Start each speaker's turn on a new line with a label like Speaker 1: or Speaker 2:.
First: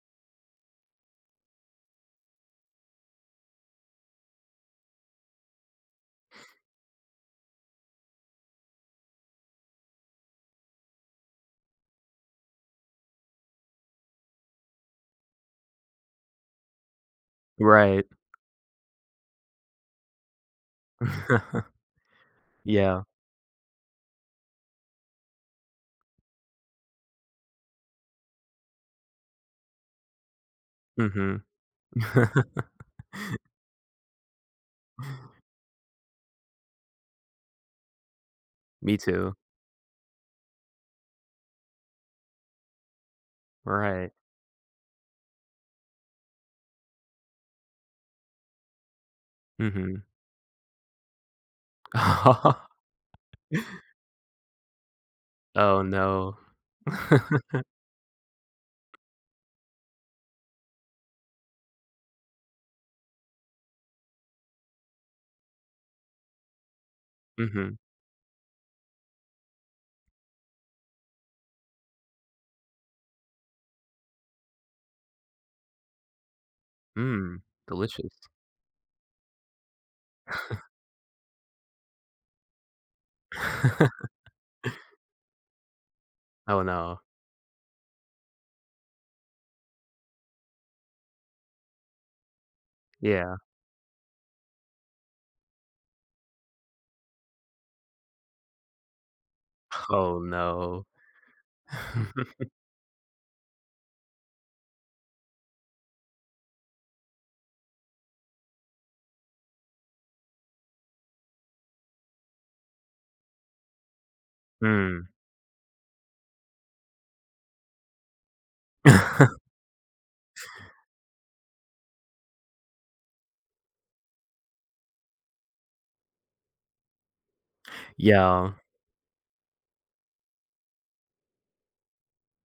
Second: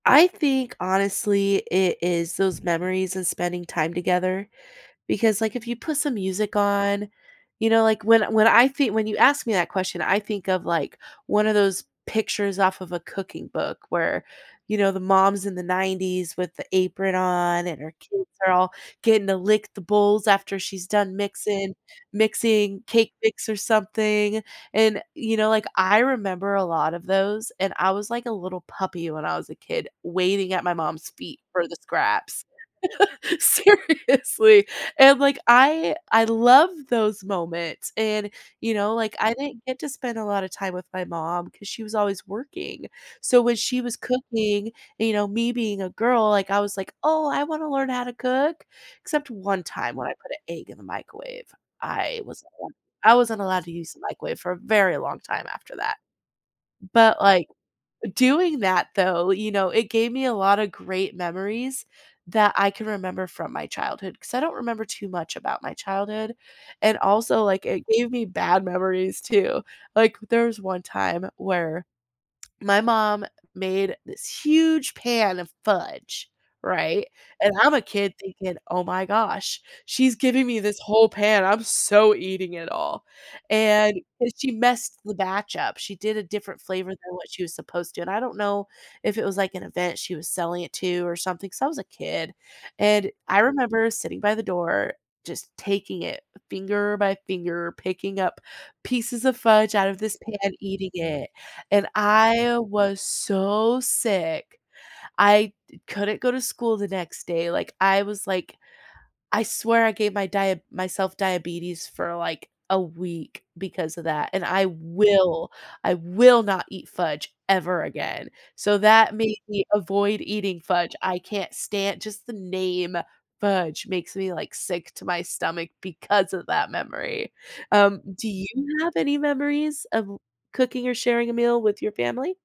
Speaker 1: I think honestly, it is those memories and spending time together. Because, like, if you put some music on, you know, like when when I thi when you ask me that question, I think of, like, one of those pictures off of a cooking book where, you know, the moms in the '90s with the apron on and her
Speaker 2: Right.
Speaker 1: kids are all getting to lick the bowls after she's done mixing mixing
Speaker 2: Yeah.
Speaker 1: cake mix or something. And, you know, like, I remember a lot of those and I was like a little puppy when I was a kid waiting at my mom's feet
Speaker 2: Mhm.
Speaker 1: for the scraps. Seriously. And like, I I love those moments and, you know,
Speaker 2: Me
Speaker 1: like, I
Speaker 2: too.
Speaker 1: didn't get to spend a lotta time with my mom 'cause she was always working. So when she was
Speaker 2: Right.
Speaker 1: cooking, you know, me being a girl, like I was like, "Oh, I wanna learn how to cook." Except one time
Speaker 2: Mhm.
Speaker 1: when I put a egg in the microwave, I wasn't al I wasn't allowed to use the microwave for a very long time after
Speaker 2: Oh,
Speaker 1: that.
Speaker 2: no.
Speaker 1: But, like, doing that though, you know, it gave me a lotta great memories that I can remember from my childhood 'cause I don't remember too much about my childhood. And also, like,
Speaker 2: Mhm.
Speaker 1: it gave me bad memories too. Like, there's one time where my mom made this huge pan of fudge, right?
Speaker 2: Mm.
Speaker 1: And I'm a kid
Speaker 2: Delicious.
Speaker 1: thinking, "Oh my gosh, she's giving me this whole pan. I'm so eating it all." And, so she messed the batch up, she did a different
Speaker 2: Oh,
Speaker 1: flavor
Speaker 2: no.
Speaker 1: than what she was supposed to. And I don't know if it was like an event she was selling it to or something. So I was a kid and
Speaker 2: Yeah.
Speaker 1: I remember sitting by the door, just taking it finger by finger, picking up pieces of fudge out of this
Speaker 2: Oh,
Speaker 1: pan,
Speaker 2: no.
Speaker 1: eating it. And I was so sick, I d couldn't go to school the next day. Like, I was like, I swear I gave my dia myself diabetes for, like, a week because of that. And I
Speaker 2: Hmm.
Speaker 1: will I will not eat fudge ever again. So that made me avoid eating fudge. I can't stan just the name "fudge" makes me, like, sick to my stomach because of that memory. Um, do you
Speaker 2: Yeah.
Speaker 1: have any memories of cooking or sharing a meal with your family?